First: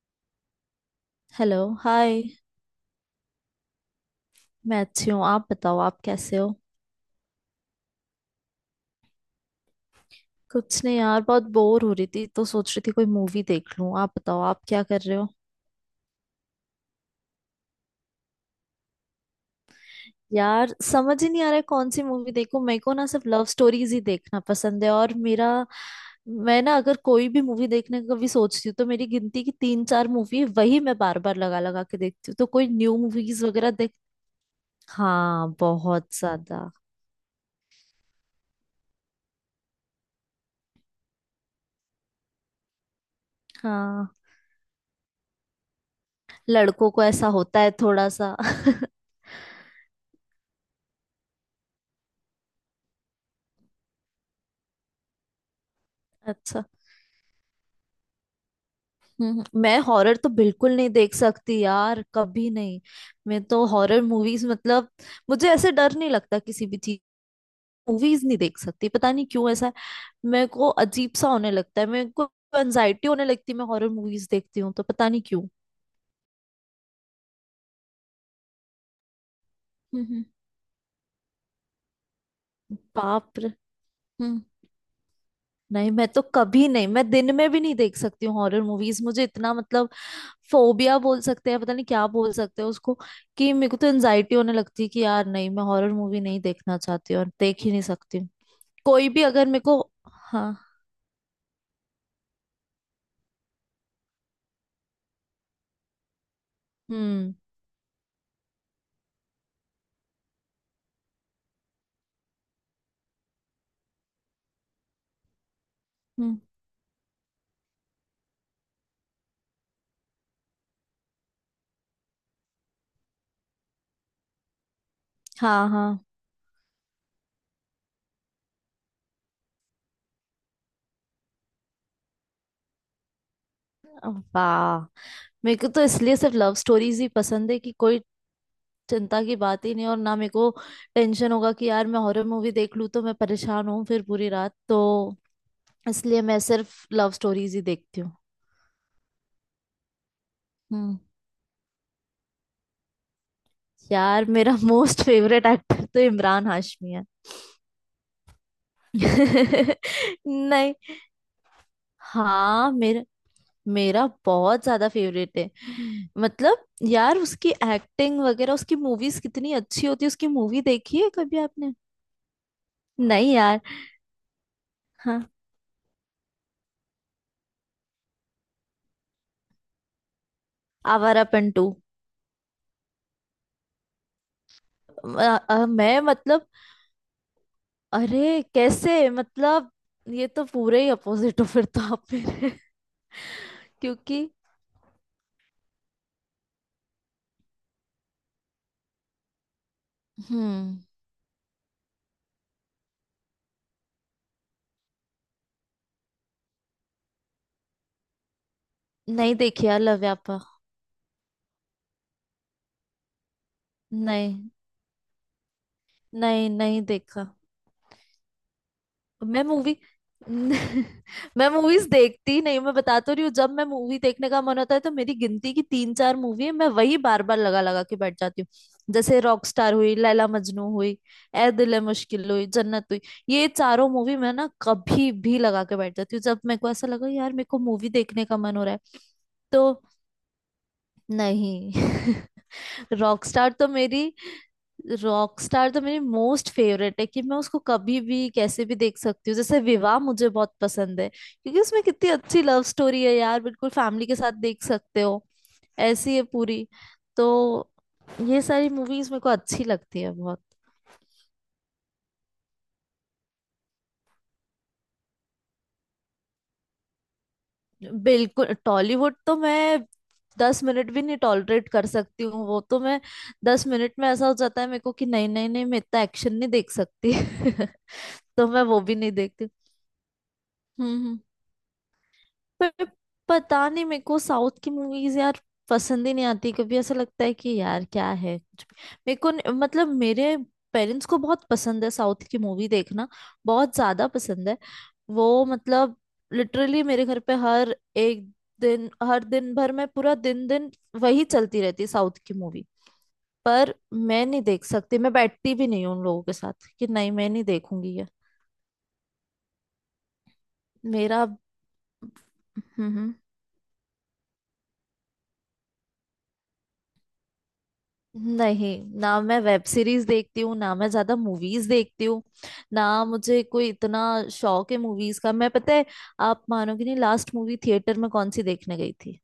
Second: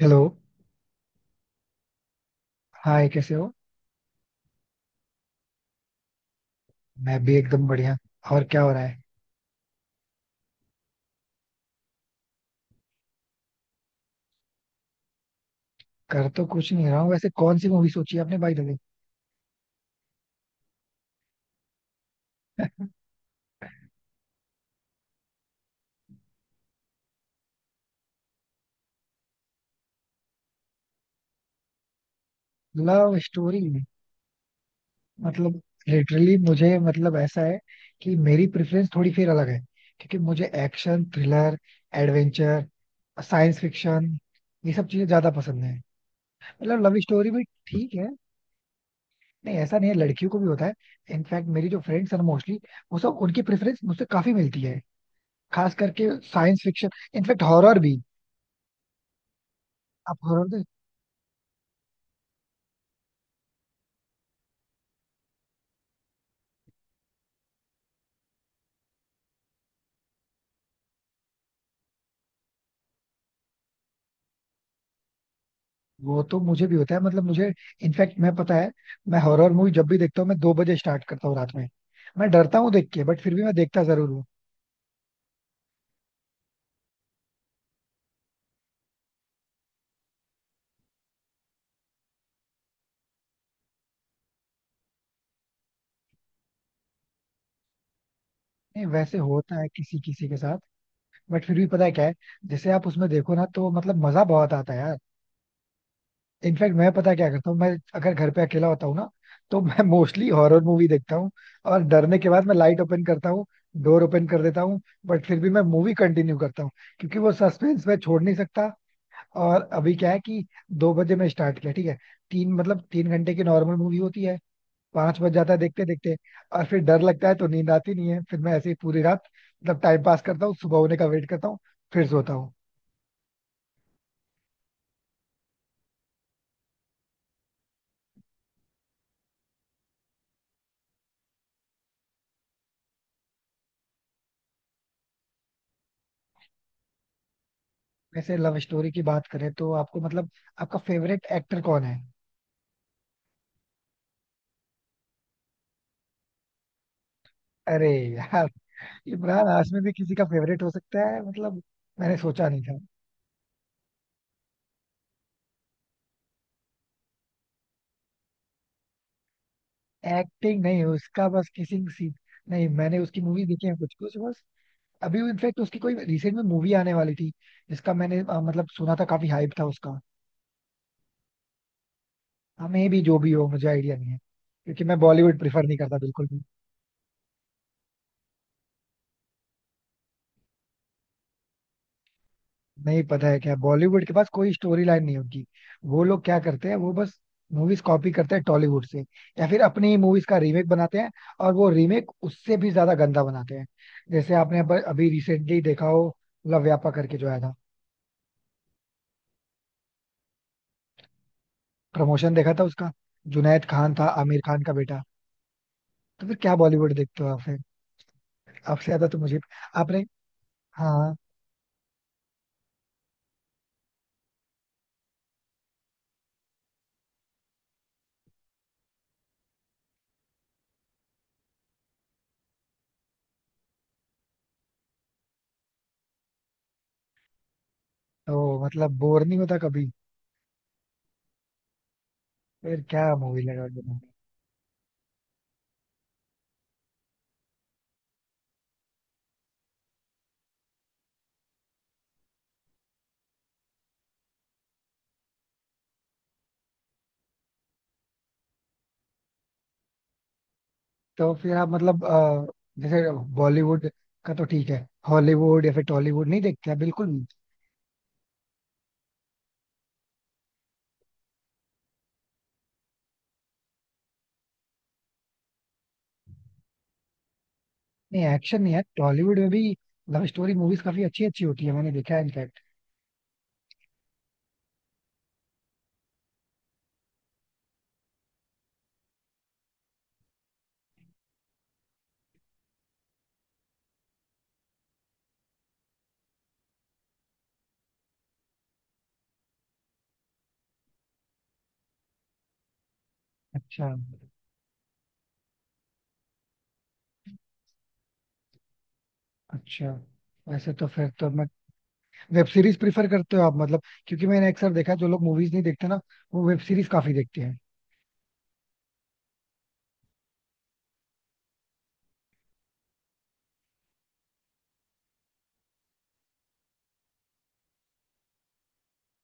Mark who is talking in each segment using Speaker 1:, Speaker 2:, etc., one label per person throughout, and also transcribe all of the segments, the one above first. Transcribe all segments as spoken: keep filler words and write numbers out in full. Speaker 1: Hello.
Speaker 2: Hello hi.
Speaker 1: Hi कैसे हो?
Speaker 2: मैं अच्छी हूँ, आप बताओ आप कैसे हो?
Speaker 1: मैं भी एकदम बढ़िया। और क्या हो रहा है?
Speaker 2: कुछ नहीं यार, बहुत बोर हो रही थी तो सोच रही थी कोई मूवी देख लूँ। आप बताओ आप क्या कर रहे हो?
Speaker 1: कर तो कुछ नहीं रहा हूँ। वैसे कौन सी मूवी सोची आपने, भाई दादी?
Speaker 2: यार समझ ही नहीं आ रहा है कौन सी मूवी देखूं। मेरे को ना सिर्फ लव स्टोरीज ही देखना पसंद है, और मेरा, मैं ना अगर कोई भी मूवी देखने का कभी सोचती हूँ तो मेरी गिनती की तीन चार मूवी है, वही मैं बार बार लगा लगा के देखती हूँ। तो कोई न्यू
Speaker 1: लव
Speaker 2: मूवीज
Speaker 1: स्टोरी?
Speaker 2: वगैरह देख। हाँ
Speaker 1: मतलब
Speaker 2: बहुत
Speaker 1: लिटरली
Speaker 2: ज्यादा।
Speaker 1: मुझे, मतलब ऐसा है कि मेरी प्रेफरेंस थोड़ी फिर अलग है। क्योंकि मुझे एक्शन थ्रिलर, एडवेंचर, साइंस
Speaker 2: हाँ,
Speaker 1: फिक्शन, ये सब चीजें ज्यादा पसंद है। मतलब
Speaker 2: लड़कों
Speaker 1: लव
Speaker 2: को ऐसा
Speaker 1: स्टोरी भी
Speaker 2: होता है
Speaker 1: ठीक है।
Speaker 2: थोड़ा सा
Speaker 1: नहीं ऐसा नहीं है, लड़कियों को भी होता है। इनफैक्ट मेरी जो फ्रेंड्स हैं मोस्टली, वो सब उनकी प्रेफरेंस मुझसे काफी मिलती है। खास करके साइंस
Speaker 2: अच्छा।
Speaker 1: फिक्शन। इनफैक्ट हॉरर भी।
Speaker 2: हम्म, मैं हॉरर
Speaker 1: आप
Speaker 2: तो
Speaker 1: हॉरर देख...
Speaker 2: बिल्कुल नहीं देख सकती यार, कभी नहीं। मैं तो हॉरर मूवीज मतलब मुझे ऐसे डर नहीं लगता किसी भी चीज, मूवीज नहीं देख सकती। पता नहीं क्यों ऐसा है। मेरे को अजीब सा होने लगता है, मेरे को एनजाइटी होने लगती है। मैं हॉरर मूवीज देखती हूँ तो पता नहीं क्यों।
Speaker 1: वो तो मुझे भी होता है। मतलब मुझे, इनफैक्ट मैं पता है, मैं हॉरर मूवी जब भी देखता
Speaker 2: हम्म।
Speaker 1: हूँ मैं दो बजे स्टार्ट करता हूँ रात में। मैं डरता हूँ देख के, बट फिर
Speaker 2: बाप
Speaker 1: भी
Speaker 2: रे।
Speaker 1: मैं देखता जरूर हूँ।
Speaker 2: हम्म। नहीं, मैं तो कभी नहीं, मैं दिन में भी नहीं देख सकती हूँ हॉरर मूवीज। मुझे इतना मतलब फोबिया बोल सकते हैं, पता नहीं क्या बोल सकते हैं उसको, कि मेरे को तो एनजाइटी होने लगती है कि यार नहीं, मैं हॉरर मूवी नहीं देखना चाहती और देख ही नहीं सकती हूँ।
Speaker 1: नहीं
Speaker 2: कोई
Speaker 1: वैसे
Speaker 2: भी अगर
Speaker 1: होता
Speaker 2: मेरे
Speaker 1: है
Speaker 2: को।
Speaker 1: किसी किसी के
Speaker 2: हाँ।
Speaker 1: साथ। बट फिर भी पता है क्या है, जैसे आप उसमें देखो ना तो मतलब मजा बहुत आता है यार। इनफैक्ट मैं पता है क्या
Speaker 2: हम्म,
Speaker 1: करता हूँ, मैं अगर घर पे अकेला होता हूँ ना तो मैं मोस्टली हॉरर मूवी देखता हूँ। और डरने के बाद मैं लाइट ओपन करता हूँ, डोर ओपन कर देता हूँ, बट फिर भी मैं मूवी कंटिन्यू
Speaker 2: हम्म।
Speaker 1: करता हूँ। क्योंकि वो सस्पेंस मैं छोड़ नहीं सकता। और अभी क्या है कि दो बजे मैं स्टार्ट किया, ठीक है, तीन, मतलब तीन घंटे की नॉर्मल मूवी होती है, पांच बज जाता है
Speaker 2: हाँ
Speaker 1: देखते
Speaker 2: हाँ।
Speaker 1: देखते। और फिर डर लगता है तो नींद आती नहीं है, फिर मैं ऐसे ही पूरी रात, मतलब टाइम पास करता हूँ, सुबह होने का वेट करता हूँ, फिर सोता हूँ।
Speaker 2: वाह। मेरे को तो इसलिए सिर्फ लव स्टोरीज ही पसंद है कि कोई चिंता की बात ही नहीं, और ना मेरे को टेंशन होगा कि यार मैं हॉरर मूवी देख लूँ तो मैं परेशान हूँ फिर पूरी रात। तो इसलिए मैं सिर्फ लव स्टोरीज ही देखती हूँ।
Speaker 1: वैसे लव स्टोरी की बात करें तो आपको, मतलब आपका
Speaker 2: हम्म।
Speaker 1: फेवरेट एक्टर कौन है?
Speaker 2: यार मेरा मोस्ट फेवरेट एक्टर तो इमरान हाशमी है।
Speaker 1: अरे यार, इमरान हाशमी भी किसी का फेवरेट हो
Speaker 2: नहीं।
Speaker 1: सकता है, मतलब मैंने सोचा नहीं
Speaker 2: हाँ,
Speaker 1: था।
Speaker 2: मेरा मेरा बहुत ज्यादा फेवरेट है। मतलब यार उसकी एक्टिंग वगैरह, उसकी मूवीज कितनी अच्छी होती है। उसकी मूवी
Speaker 1: एक्टिंग नहीं,
Speaker 2: देखी है
Speaker 1: उसका
Speaker 2: कभी
Speaker 1: बस
Speaker 2: आपने?
Speaker 1: Kissing scene. नहीं मैंने उसकी
Speaker 2: नहीं
Speaker 1: मूवी
Speaker 2: यार।
Speaker 1: देखी है कुछ कुछ बस। अभी
Speaker 2: हाँ।
Speaker 1: इनफेक्ट उसकी कोई रिसेंट में मूवी आने वाली थी, जिसका मैंने अ, मतलब सुना था, काफी हाइप था उसका।
Speaker 2: आवारापन टू।
Speaker 1: हाँ मे भी जो भी हो, मुझे आइडिया नहीं है। क्योंकि मैं बॉलीवुड
Speaker 2: अ-
Speaker 1: प्रिफर
Speaker 2: अ-
Speaker 1: नहीं करता
Speaker 2: मैं
Speaker 1: बिल्कुल भी।
Speaker 2: मतलब, अरे कैसे मतलब, ये तो पूरे ही अपोजिट हो फिर तो आप मेरे।
Speaker 1: नहीं पता है क्या, बॉलीवुड के पास
Speaker 2: क्योंकि।
Speaker 1: कोई स्टोरी लाइन नहीं होती। वो लोग क्या करते हैं, वो बस मूवीज कॉपी करते हैं टॉलीवुड से, या फिर अपनी ही मूवीज का रीमेक
Speaker 2: हम्म।
Speaker 1: बनाते हैं। और वो रीमेक उससे भी ज्यादा गंदा बनाते हैं। जैसे आपने अब- अभी रिसेंटली देखा हो, लव व्यापा करके जो आया था,
Speaker 2: नहीं देखी यार लव्यापा।
Speaker 1: प्रमोशन देखा था उसका, जुनैद खान था,
Speaker 2: नहीं
Speaker 1: आमिर खान का बेटा। तो फिर
Speaker 2: नहीं,
Speaker 1: क्या
Speaker 2: नहीं
Speaker 1: बॉलीवुड देखते
Speaker 2: देखा।
Speaker 1: हो आप? आपसे ज्यादा तो मुझे...
Speaker 2: मैं मूवी
Speaker 1: आपने... हाँ।
Speaker 2: मैं मूवीज देखती ही नहीं। मैं बता तो रही हूँ, जब मैं मूवी देखने का मन होता है तो मेरी गिनती की तीन चार मूवी है, मैं वही बार बार लगा लगा के बैठ जाती हूँ। जैसे रॉकस्टार हुई, लैला मजनू हुई, ए दिल है मुश्किल हुई, जन्नत हुई। ये चारों मूवी मैं ना कभी भी लगा के बैठ जाती हूँ जब मेरे को ऐसा लगा यार मेरे को मूवी देखने का मन
Speaker 1: तो
Speaker 2: हो रहा
Speaker 1: मतलब
Speaker 2: है।
Speaker 1: बोर नहीं होता
Speaker 2: तो
Speaker 1: कभी?
Speaker 2: नहीं।
Speaker 1: फिर क्या मूवी
Speaker 2: रॉकस्टार
Speaker 1: लगा
Speaker 2: तो
Speaker 1: के
Speaker 2: मेरी
Speaker 1: देखोगे?
Speaker 2: रॉकस्टार तो मेरी मोस्ट फेवरेट है कि मैं उसको कभी भी कैसे भी देख सकती हूँ। जैसे विवाह मुझे बहुत पसंद है, क्योंकि उसमें कितनी अच्छी लव स्टोरी है यार, बिल्कुल फैमिली के साथ देख सकते हो। ऐसी है पूरी। तो ये सारी मूवीज मेरे को अच्छी लगती है बहुत।
Speaker 1: तो फिर आप, मतलब अ, जैसे बॉलीवुड का तो ठीक है, हॉलीवुड या फिर टॉलीवुड नहीं देखते हैं बिल्कुल भी?
Speaker 2: बिल्कुल, टॉलीवुड तो मैं दस मिनट भी नहीं टॉलरेट कर सकती हूँ। वो तो मैं, दस मिनट में ऐसा हो जाता है मेरे को कि नहीं नहीं नहीं, मैं इतना एक्शन नहीं देख सकती
Speaker 1: नहीं
Speaker 2: तो मैं
Speaker 1: एक्शन नहीं
Speaker 2: वो
Speaker 1: है
Speaker 2: भी नहीं
Speaker 1: टॉलीवुड में
Speaker 2: देखती।
Speaker 1: भी, लव स्टोरी मूवीज काफी
Speaker 2: हम्म।
Speaker 1: अच्छी अच्छी होती है, मैंने देखा है इनफैक्ट।
Speaker 2: पर पता नहीं मेरे को साउथ की मूवीज यार पसंद ही नहीं आती, कभी ऐसा लगता है कि यार क्या है कुछ भी। मेरे को न- मतलब मेरे पेरेंट्स को बहुत पसंद है साउथ की मूवी देखना, बहुत ज्यादा पसंद है। वो मतलब लिटरली मेरे घर पे हर एक दिन, हर दिन भर में पूरा दिन दिन वही चलती रहती है साउथ की मूवी। पर
Speaker 1: अच्छा,
Speaker 2: मैं नहीं देख सकती, मैं बैठती भी नहीं हूँ उन लोगों के साथ कि नहीं मैं नहीं देखूंगी ये।
Speaker 1: अच्छा। वैसे तो फिर
Speaker 2: मेरा।
Speaker 1: तो मैं... वेब सीरीज
Speaker 2: हम्म,
Speaker 1: प्रिफर
Speaker 2: हम्म।
Speaker 1: करते हो आप, मतलब क्योंकि मैंने अक्सर देखा है, जो लोग मूवीज नहीं देखते ना वो वेब सीरीज काफी देखते हैं।
Speaker 2: नहीं, ना मैं वेब सीरीज देखती हूँ ना मैं ज्यादा मूवीज देखती हूँ, ना मुझे कोई इतना शौक है मूवीज का। मैं, पता है आप मानोगे नहीं, लास्ट मूवी थिएटर में कौन सी देखने गई थी?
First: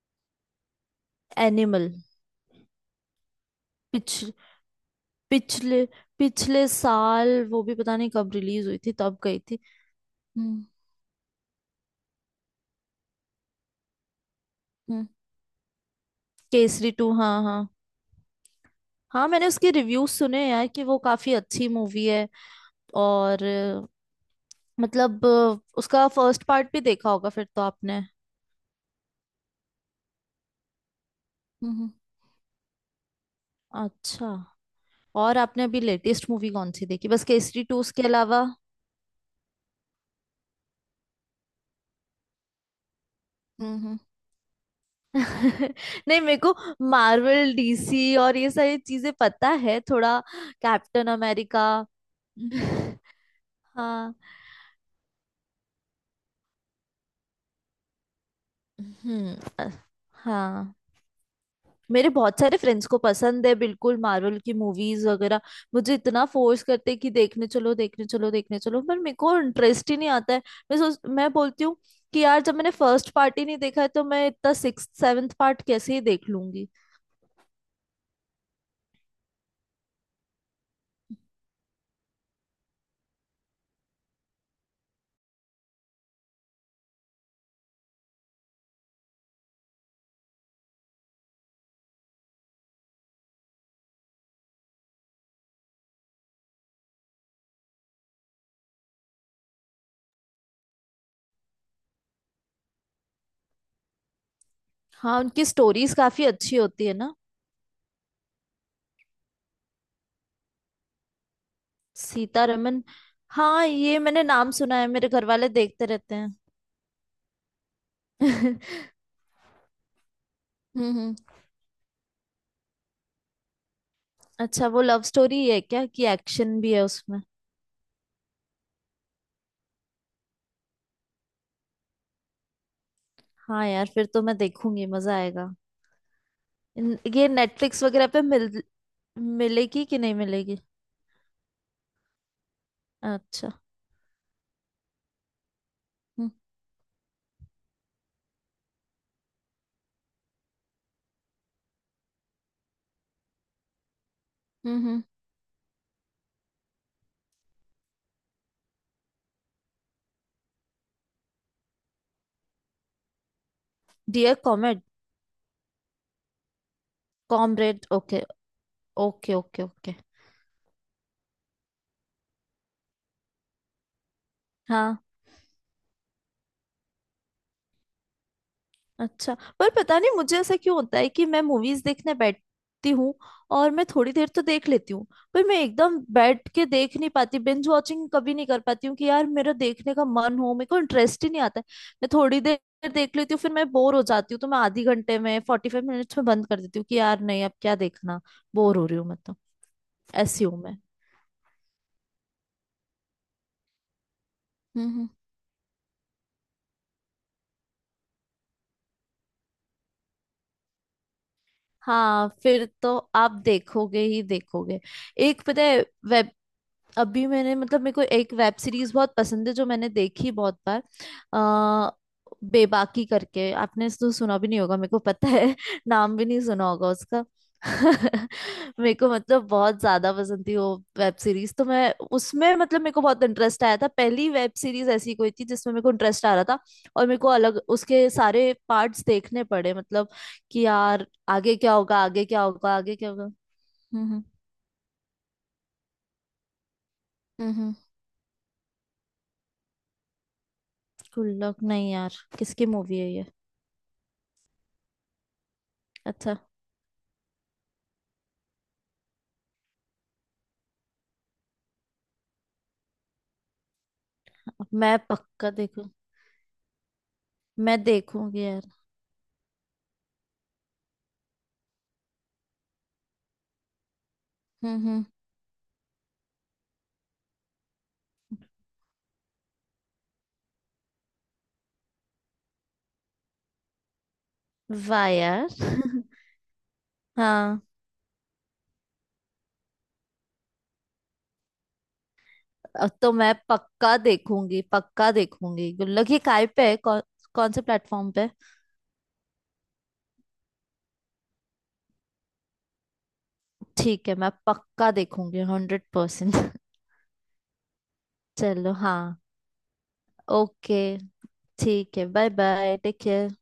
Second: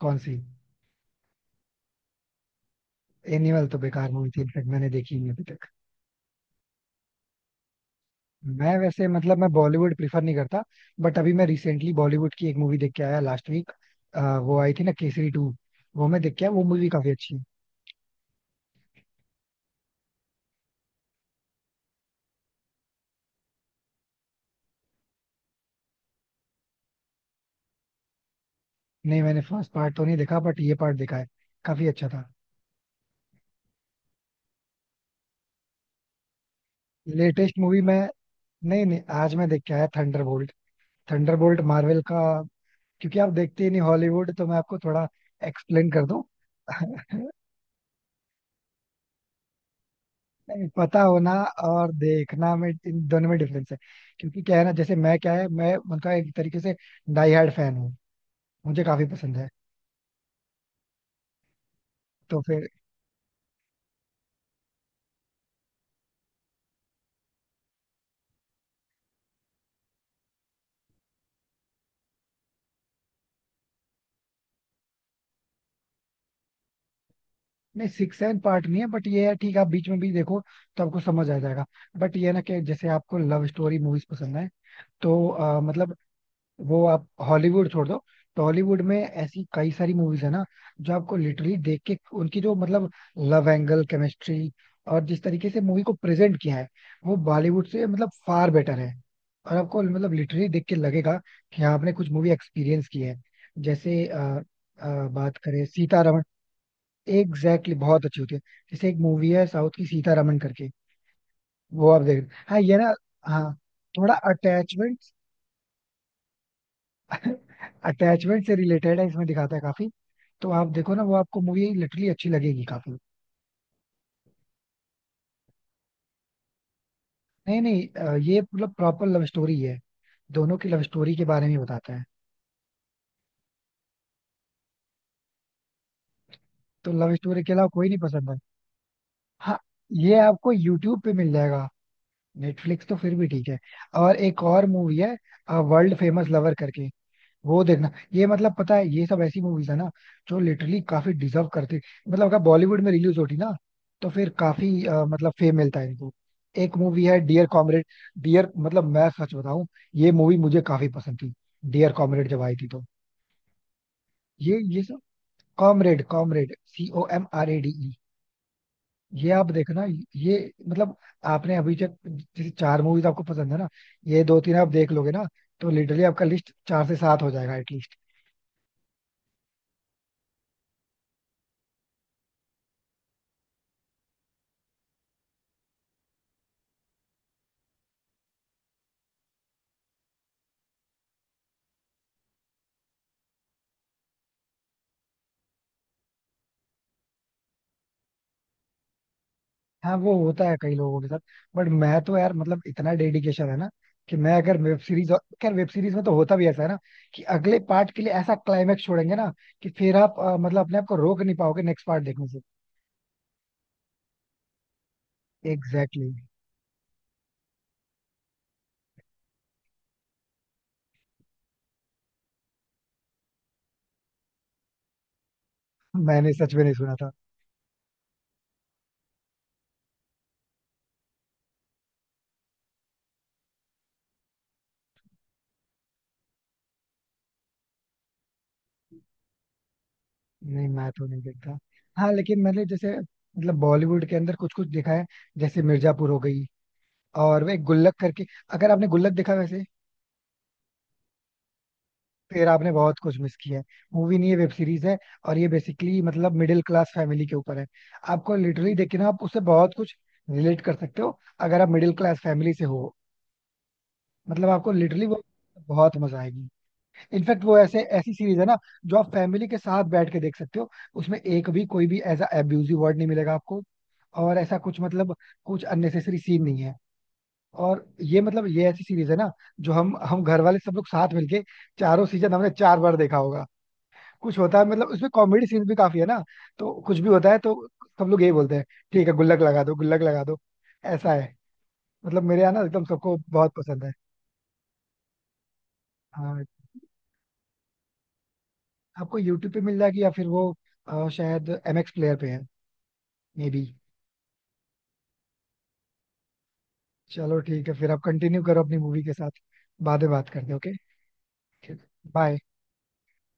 Speaker 1: कौन सी?
Speaker 2: एनिमल।
Speaker 1: एनिमल तो बेकार
Speaker 2: पिछ
Speaker 1: मूवी थी, इनफैक्ट मैंने देखी नहीं अभी तक।
Speaker 2: पिछले पिछले साल वो भी पता नहीं कब रिलीज
Speaker 1: मैं
Speaker 2: हुई थी
Speaker 1: वैसे,
Speaker 2: तब
Speaker 1: मतलब
Speaker 2: गई
Speaker 1: मैं
Speaker 2: थी।
Speaker 1: बॉलीवुड प्रिफर नहीं करता,
Speaker 2: हम्म
Speaker 1: बट अभी मैं रिसेंटली बॉलीवुड की एक मूवी देख के आया लास्ट वीक। वो आई थी ना
Speaker 2: हम्म।
Speaker 1: केसरी टू, वो मैं देख के आया, वो मूवी
Speaker 2: केसरी
Speaker 1: काफी
Speaker 2: टू, हाँ
Speaker 1: अच्छी है।
Speaker 2: हाँ। हाँ, मैंने उसके रिव्यूज सुने यार कि वो काफी अच्छी मूवी है। और अ, मतलब अ, उसका फर्स्ट पार्ट भी देखा होगा फिर तो आपने?
Speaker 1: नहीं मैंने फर्स्ट पार्ट तो नहीं देखा, बट ये पार्ट देखा है, काफी
Speaker 2: हम्म।
Speaker 1: अच्छा था।
Speaker 2: अच्छा। और आपने अभी लेटेस्ट मूवी कौन सी देखी बस
Speaker 1: लेटेस्ट
Speaker 2: केसरी टू
Speaker 1: मूवी मैं,
Speaker 2: उसके अलावा?
Speaker 1: नहीं नहीं आज मैं देख के आया थंडरबोल्ट, थंडरबोल्ट मार्वल का। क्योंकि आप देखते ही नहीं
Speaker 2: हम्म।
Speaker 1: हॉलीवुड, तो मैं आपको थोड़ा
Speaker 2: हम्म।
Speaker 1: एक्सप्लेन कर
Speaker 2: नहीं,
Speaker 1: दूं।
Speaker 2: मेरे को मार्वल, डीसी और ये सारी चीजें पता है थोड़ा,
Speaker 1: नहीं, पता
Speaker 2: कैप्टन
Speaker 1: होना
Speaker 2: अमेरिका
Speaker 1: और देखना, में इन दोनों में डिफरेंस है।
Speaker 2: हाँ।
Speaker 1: क्योंकि क्या है ना, जैसे मैं क्या है, मैं उनका एक तरीके से डाई हार्ड फैन हूँ, मुझे काफी
Speaker 2: हम्म
Speaker 1: पसंद है।
Speaker 2: अ- हाँ, मेरे
Speaker 1: तो
Speaker 2: बहुत सारे
Speaker 1: फिर...
Speaker 2: फ्रेंड्स को पसंद है बिल्कुल मार्वल की मूवीज वगैरह। मुझे इतना फोर्स करते हैं कि देखने चलो देखने चलो देखने चलो, पर मेरे को इंटरेस्ट ही नहीं आता है। मैं सोच मैं बोलती हूँ कि यार जब मैंने फर्स्ट पार्ट ही नहीं देखा है तो मैं इतना सिक्स सेवन्थ पार्ट कैसे ही देख लूंगी।
Speaker 1: नहीं सिक्स एंड पार्ट नहीं है, बट ये है, ठीक है आप बीच में भी देखो तो आपको समझ आ जाएगा। बट ये है ना कि जैसे आपको लव स्टोरी मूवीज पसंद है तो अ, मतलब वो आप हॉलीवुड छोड़ दो, टॉलीवुड में ऐसी कई सारी मूवीज है ना जो आपको लिटरली देख के उनकी जो मतलब लव एंगल, केमिस्ट्री और जिस तरीके से मूवी को प्रेजेंट किया है, वो बॉलीवुड से मतलब फार बेटर है। और आपको मतलब लिटरली देख के लगेगा कि हाँ आपने कुछ मूवी एक्सपीरियंस की है। जैसे अ, अ,
Speaker 2: हाँ,
Speaker 1: बात
Speaker 2: उनकी
Speaker 1: करें
Speaker 2: स्टोरीज काफी
Speaker 1: सीतारमण,
Speaker 2: अच्छी होती है ना।
Speaker 1: एग्जैक्टली बहुत अच्छी होती है। जैसे एक मूवी है साउथ की सीतारमन करके, वो आप देख... हाँ ये
Speaker 2: सीतारमन?
Speaker 1: ना, हाँ।
Speaker 2: हाँ, ये
Speaker 1: थोड़ा
Speaker 2: मैंने नाम सुना है,
Speaker 1: अटैचमेंट,
Speaker 2: मेरे घर वाले देखते रहते हैं।
Speaker 1: अटैचमेंट
Speaker 2: हम्म।
Speaker 1: से रिलेटेड है, इसमें दिखाता है काफी। तो आप देखो ना,
Speaker 2: हम्म।
Speaker 1: वो आपको मूवी लिटरली अच्छी लगेगी काफी।
Speaker 2: अच्छा, वो लव स्टोरी है क्या कि एक्शन भी है उसमें?
Speaker 1: नहीं नहीं अ, ये मतलब प्रॉपर लव स्टोरी है, दोनों की लव स्टोरी के बारे में बताता है।
Speaker 2: हाँ यार, फिर तो मैं देखूंगी, मजा आएगा।
Speaker 1: तो
Speaker 2: इन-
Speaker 1: लव
Speaker 2: ये
Speaker 1: स्टोरी के अलावा
Speaker 2: नेटफ्लिक्स
Speaker 1: कोई नहीं
Speaker 2: वगैरह पे
Speaker 1: पसंद है?
Speaker 2: मिल
Speaker 1: हाँ।
Speaker 2: मिलेगी कि नहीं
Speaker 1: ये आपको
Speaker 2: मिलेगी?
Speaker 1: यूट्यूब पे मिल जाएगा, नेटफ्लिक्स तो फिर भी
Speaker 2: अच्छा।
Speaker 1: ठीक है। और एक और मूवी है, वर्ल्ड
Speaker 2: हम्म
Speaker 1: फेमस लवर करके, वो देखना। ये मतलब पता है, ये सब ऐसी मूवीज है ना जो लिटरली काफी डिजर्व करती, मतलब अगर बॉलीवुड में रिलीज होती ना तो फिर काफी
Speaker 2: हम्म।
Speaker 1: अ, मतलब फेम मिलता है इनको। एक मूवी है डियर कॉमरेड, डियर... मतलब मैं सच बताऊं, ये मूवी मुझे काफी पसंद थी डियर कॉमरेड जब आई थी तो।
Speaker 2: डियर
Speaker 1: ये
Speaker 2: कॉमेड?
Speaker 1: ये सब Comrade, Comrade C O M R A D
Speaker 2: Comrade,
Speaker 1: E
Speaker 2: okay, okay
Speaker 1: ये आप
Speaker 2: ओके
Speaker 1: देखना,
Speaker 2: ओके।
Speaker 1: ये मतलब आपने अभी तक जैसे चार मूवीज आपको पसंद है ना, ये दो तीन आप देख
Speaker 2: हाँ।
Speaker 1: लोगे ना तो लिटरली आपका लिस्ट चार से सात हो जाएगा एटलीस्ट।
Speaker 2: अच्छा, पर पता नहीं मुझे ऐसा क्यों होता है कि मैं मूवीज देखने बैठती हूँ और मैं थोड़ी देर तो देख लेती हूँ, पर मैं एकदम बैठ के देख नहीं पाती। बिंज वॉचिंग कभी नहीं कर पाती हूँ कि यार मेरा देखने का मन हो, मेरे को इंटरेस्ट ही नहीं आता है। मैं थोड़ी देर देख लेती हूँ फिर मैं बोर हो जाती हूँ, तो मैं आधी घंटे में फोर्टी फाइव मिनट्स में बंद कर देती हूँ कि यार नहीं अब क्या देखना, बोर हो रही हूँ मैं तो।
Speaker 1: हाँ वो
Speaker 2: ऐसी
Speaker 1: होता है
Speaker 2: हूँ मैं।
Speaker 1: कई लोगों के साथ, बट मैं तो यार मतलब इतना डेडिकेशन है ना कि मैं अगर वेब
Speaker 2: हम्म हम्म।
Speaker 1: सीरीज... खैर वेब सीरीज में तो होता भी ऐसा है ना कि अगले पार्ट के लिए ऐसा क्लाइमेक्स छोड़ेंगे ना कि फिर आप अ, मतलब अपने आप को रोक नहीं पाओगे नेक्स्ट पार्ट
Speaker 2: हाँ
Speaker 1: देखने से।
Speaker 2: फिर तो आप देखोगे ही देखोगे। एक पता है,
Speaker 1: एग्जैक्टली exactly.
Speaker 2: अभी मैंने मतलब मेरे को एक वेब सीरीज बहुत पसंद है जो मैंने देखी बहुत बार, आ, बेबाकी करके। आपने तो सुना भी नहीं होगा, मेरे को पता है नाम भी
Speaker 1: मैंने
Speaker 2: नहीं
Speaker 1: सच में
Speaker 2: सुना
Speaker 1: नहीं
Speaker 2: होगा
Speaker 1: सुना था।
Speaker 2: उसका। मेरे को मतलब बहुत ज्यादा पसंद थी वो वेब सीरीज। तो मैं, उसमें मतलब मेरे को बहुत इंटरेस्ट आया था, पहली वेब सीरीज ऐसी कोई थी जिसमें मेरे को इंटरेस्ट आ रहा था, और मेरे को अलग उसके सारे पार्ट्स देखने पड़े मतलब, कि
Speaker 1: नहीं मैं
Speaker 2: यार
Speaker 1: तो नहीं
Speaker 2: आगे
Speaker 1: देखता।
Speaker 2: क्या होगा
Speaker 1: हाँ
Speaker 2: आगे क्या
Speaker 1: लेकिन मैंने
Speaker 2: होगा आगे
Speaker 1: जैसे
Speaker 2: क्या होगा।
Speaker 1: मतलब बॉलीवुड के
Speaker 2: हम्म
Speaker 1: अंदर कुछ कुछ देखा है, जैसे मिर्जापुर हो गई, और
Speaker 2: हम्म
Speaker 1: वे
Speaker 2: हम्म।
Speaker 1: गुल्लक करके। अगर आपने गुल्लक देखा वैसे,
Speaker 2: गुड लक? नहीं यार,
Speaker 1: फिर
Speaker 2: किसकी
Speaker 1: आपने
Speaker 2: मूवी
Speaker 1: बहुत
Speaker 2: है
Speaker 1: कुछ
Speaker 2: ये?
Speaker 1: मिस किया है। मूवी नहीं है वेब सीरीज है, और ये बेसिकली
Speaker 2: अच्छा।
Speaker 1: मतलब मिडिल क्लास फैमिली के ऊपर है। आपको लिटरली देखिए ना, आप उससे बहुत कुछ रिलेट कर सकते हो अगर आप मिडिल क्लास फैमिली से हो। मतलब
Speaker 2: अब
Speaker 1: आपको
Speaker 2: मैं
Speaker 1: लिटरली वो
Speaker 2: पक्का देखूं।
Speaker 1: बहुत मजा आएगी। इनफैक्ट वो
Speaker 2: मैं
Speaker 1: ऐसे ऐसी
Speaker 2: देखूंगी
Speaker 1: सीरीज है ना
Speaker 2: यार।
Speaker 1: जो आप फैमिली के साथ बैठ के देख सकते हो। उसमें एक भी कोई भी ऐसा एब्यूजिव वर्ड नहीं मिलेगा आपको, और ऐसा
Speaker 2: हम्म
Speaker 1: कुछ
Speaker 2: हम्म।
Speaker 1: मतलब कुछ अननेसेसरी सीन नहीं है। और ये मतलब ये ऐसी सीरीज है ना जो हम हम घर वाले सब लोग साथ मिलके चारों सीजन हमने चार बार देखा होगा। कुछ होता है मतलब
Speaker 2: वाह
Speaker 1: उसमें कॉमेडी
Speaker 2: यार
Speaker 1: सीन भी काफी है ना, तो कुछ भी होता है तो
Speaker 2: हाँ।
Speaker 1: सब लोग यही बोलते हैं, ठीक है गुल्लक लगा दो, गुल्लक लगा दो। ऐसा है, मतलब मेरे यहाँ ना एकदम
Speaker 2: अब तो
Speaker 1: सबको
Speaker 2: मैं
Speaker 1: बहुत पसंद
Speaker 2: पक्का
Speaker 1: है।
Speaker 2: देखूंगी, पक्का देखूंगी। गुड लक, ये काय
Speaker 1: हाँ,
Speaker 2: पे है? कौन, कौन से प्लेटफॉर्म पे?
Speaker 1: आपको यूट्यूब पे मिल जाएगी या फिर वो अ, शायद एमएक्स प्लेयर पे है, मे बी।
Speaker 2: ठीक है मैं पक्का देखूंगी हंड्रेड परसेंट
Speaker 1: चलो ठीक है, फिर आप कंटिन्यू करो
Speaker 2: चलो
Speaker 1: अपनी
Speaker 2: हाँ।
Speaker 1: मूवी के साथ, बाद में बात करते हैं ओके।
Speaker 2: ओके। ठीक है, bye
Speaker 1: bye.
Speaker 2: Bye, take care.